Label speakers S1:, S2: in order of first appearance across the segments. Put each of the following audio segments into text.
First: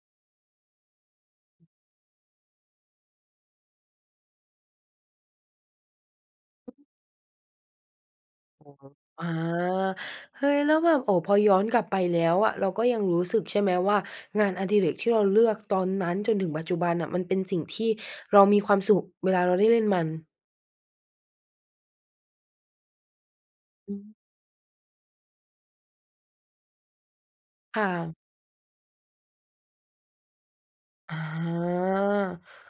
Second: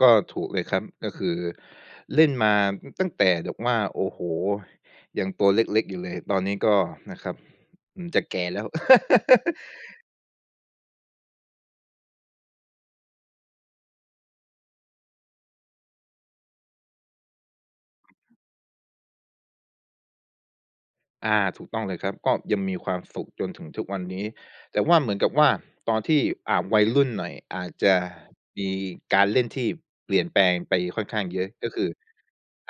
S1: ก็ถูกเลยครับ ก็คือ เล่นมาตั้งแต่แบบว่า โอ้โฮ! ยังตัวเล็ก ๆ อยู่เลย ตอนนี้ก็ นะครับ อืม จะแก่แล้ว
S2: [unintelligible] อา เฮ้ย! แล้วแบบ โอ้ พอย้อนกลับไปแล้วอะ เราก็ยังรู้สึกใช่ไหมว่า งานอดิเรกที่เราเลือกตอนนั้นจนถึงปัจจุบันน่ะ มันเป็นสิ่งที่เรามีความสุขเวลาเราได้เล่นมัน?
S1: อา ถูกต้องเลยครับ ก็ยังมีความสุขจนถึงทุก
S2: อื
S1: ว
S2: อ
S1: ัน
S2: ฮึ
S1: นี้ แต่ว่า เหมือนกับว่าตอนที่ อ่า วัยรุ่นหน่อย อาจ
S2: ค่
S1: จะ
S2: ะ
S1: มีการเล่นที่เปลี่ยนแปลงไปค่อน
S2: อ
S1: ข้า
S2: า
S1: งเยอะ ก็คือ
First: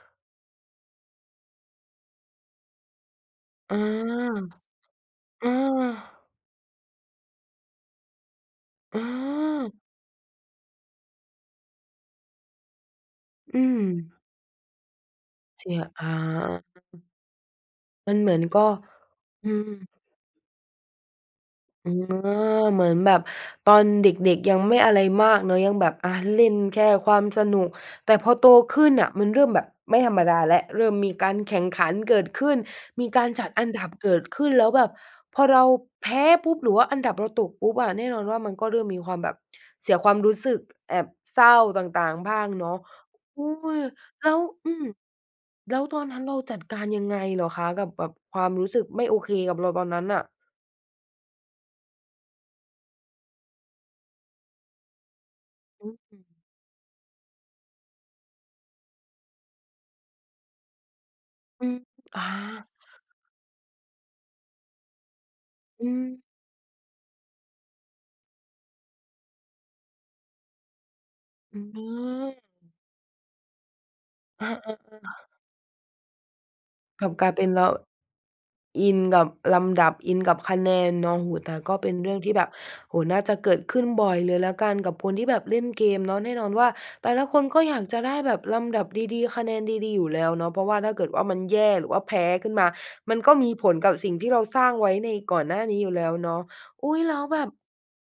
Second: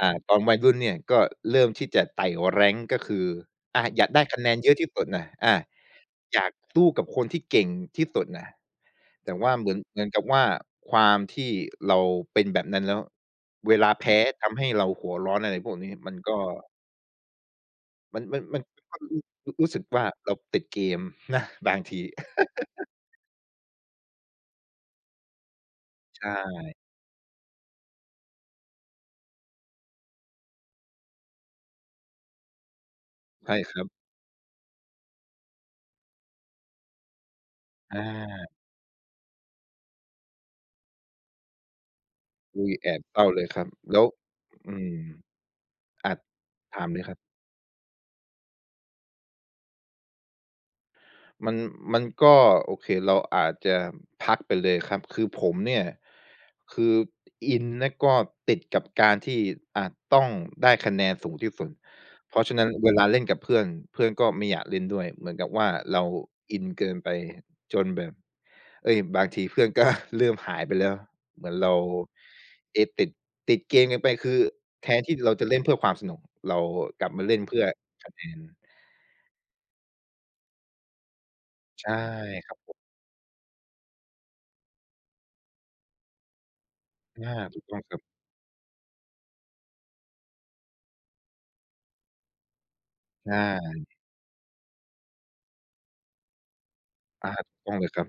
S1: อ่า ตอนวัยรุ่นเนี่ย ก็เริ่มที่จะไต่ rank ก็คือ
S2: อา
S1: อ่า อยากได้คะแนนเยอะที่สุดน่ะ
S2: อ
S1: อ
S2: า
S1: า อยากสู้กับคนที่เก่งที่สุดน่ะ
S2: อ
S1: แต่ว่าเหมื
S2: า
S1: อน เหมือนกับว่า ความที่เราเป็นแบบนั้นแล้ว
S2: อื
S1: เวลาแพ้
S2: ม
S1: ทำให้เราหัวร้อน อะไร
S2: เส
S1: พ
S2: ี
S1: วก
S2: ย
S1: นี้
S2: อ
S1: ม
S2: า
S1: ันก็
S2: มัน
S1: มัน
S2: เหมื
S1: ม
S2: อ
S1: ั
S2: น
S1: น
S2: ก
S1: มั
S2: ็
S1: น
S2: อื
S1: รู้ รู้สึก
S2: ม
S1: ว่า เราติดเกมนะ บาง
S2: อ
S1: ท
S2: ื
S1: ี
S2: ม อา เหมือนแบบตอนเด็ก ๆ ยังไม่อะไรมากเนาะ ยังแบบ อะ
S1: ใช
S2: เล่น
S1: ่
S2: แค่ความสนุก แต่พอโตขึ้นน่ะมันเริ่มแบบไม่ธรรมดาแล้ว เริ่มมีการแข่งขันเกิดขึ้น มีการจ
S1: ใ
S2: ัด
S1: ช่
S2: อัน
S1: ค
S2: ด
S1: รั
S2: ั
S1: บ
S2: บเกิดขึ้น แล้วแบบพอเราแพ้ปุ๊บ หรือว่าอันดับเราตกปุ๊บอะ
S1: อ
S2: แน่นอนว่า
S1: า
S2: มันก็เริ่มมีความแบบ เสียความรู้สึก แอบเศร้าต่าง ๆ บ้าง
S1: อ
S2: เ
S1: ุ
S2: น
S1: ๊
S2: าะ
S1: ย! แอบเศร้าเ
S2: อุ
S1: ล
S2: ๊
S1: ยครับ
S2: ย!
S1: แล้ว
S2: แล้ว อ
S1: อ
S2: ื
S1: ื
S2: ม
S1: ม
S2: แล้วตอน
S1: อะ
S2: นั้นเราจัดก
S1: ถ
S2: า
S1: า
S2: ร
S1: มเ
S2: ย
S1: ล
S2: ั
S1: ย
S2: ง
S1: ค
S2: ไ
S1: ร
S2: ง
S1: ับ
S2: เหรอคะ? กับแบบ ความรู้สึกไม่โอเคกับเรา ตอนนั้นน่ะ
S1: มัน มันก็โอเค เราอาจจะพักไปเลยครับ คือผมเนี่ย
S2: อือฮึ
S1: คืออินนะ ก็ติดกับการที่ อะ ต้องได้คะแนนสูงที่
S2: อ
S1: ส
S2: ื
S1: ุด
S2: ม อา
S1: เพราะฉะนั้นเวลาเล่นกับเพื่อน เพื่อนก็ไม่อยากเล่นด้วย เหมือนกับว่า
S2: อื
S1: เรา
S2: อ
S1: อินเกินไปจนแบบ เฮ้ย! บางทีเพื่อน ก็ เริ่มหายไปแล้ว เหมือ
S2: อ
S1: น
S2: ื
S1: เร
S2: ม
S1: า
S2: อา
S1: เอ๊ ติด ติดเกมเกินไป คือ
S2: อะ ๆ ๆ อ
S1: แทนที่
S2: า
S1: เราจะเล่นเพื่อความสนุก เราก
S2: ก
S1: ล
S2: ล
S1: ั
S2: ั
S1: บ
S2: บ
S1: มา
S2: กล
S1: เ
S2: า
S1: ล
S2: ย
S1: ่
S2: เ
S1: น
S2: ป็น
S1: เพื่
S2: เร
S1: อ
S2: า
S1: คะแนน
S2: อินกับลำดับ อินกับคะแนนเนาะ โอ้ แต่ก็
S1: ใช
S2: เป็
S1: ่
S2: นเรื่องที่แบ
S1: ค
S2: บ
S1: รับผม
S2: โอ้ น่าจะเกิดขึ้นบ่อยเลยแล้วกันกับคนที่แบบเล่นเกมเนาะ แน่นอนว่า แต่
S1: อ
S2: ละ
S1: า
S2: คนก
S1: ถ
S2: ็
S1: ูก
S2: อ
S1: ต
S2: ย
S1: ้อ
S2: า
S1: ง
S2: ก
S1: ค
S2: จ
S1: รั
S2: ะ
S1: บ
S2: ได้แบบลำดับดี ๆ คะแนนดี ๆ อยู่แล้วเนาะ เพราะว่าถ้าเกิดว่า มันแย่หรือว่าแพ้ขึ้นมา มัน
S1: ใ
S2: ก
S1: ช
S2: ็มีผล
S1: ่
S2: กับสิ่งที่เราสร้างไว้ในก่อนหน้านี้อยู่แล้วเนาะ อุ๊ย แล้ว
S1: อา
S2: แบบ
S1: ถูกต้องเลยครับ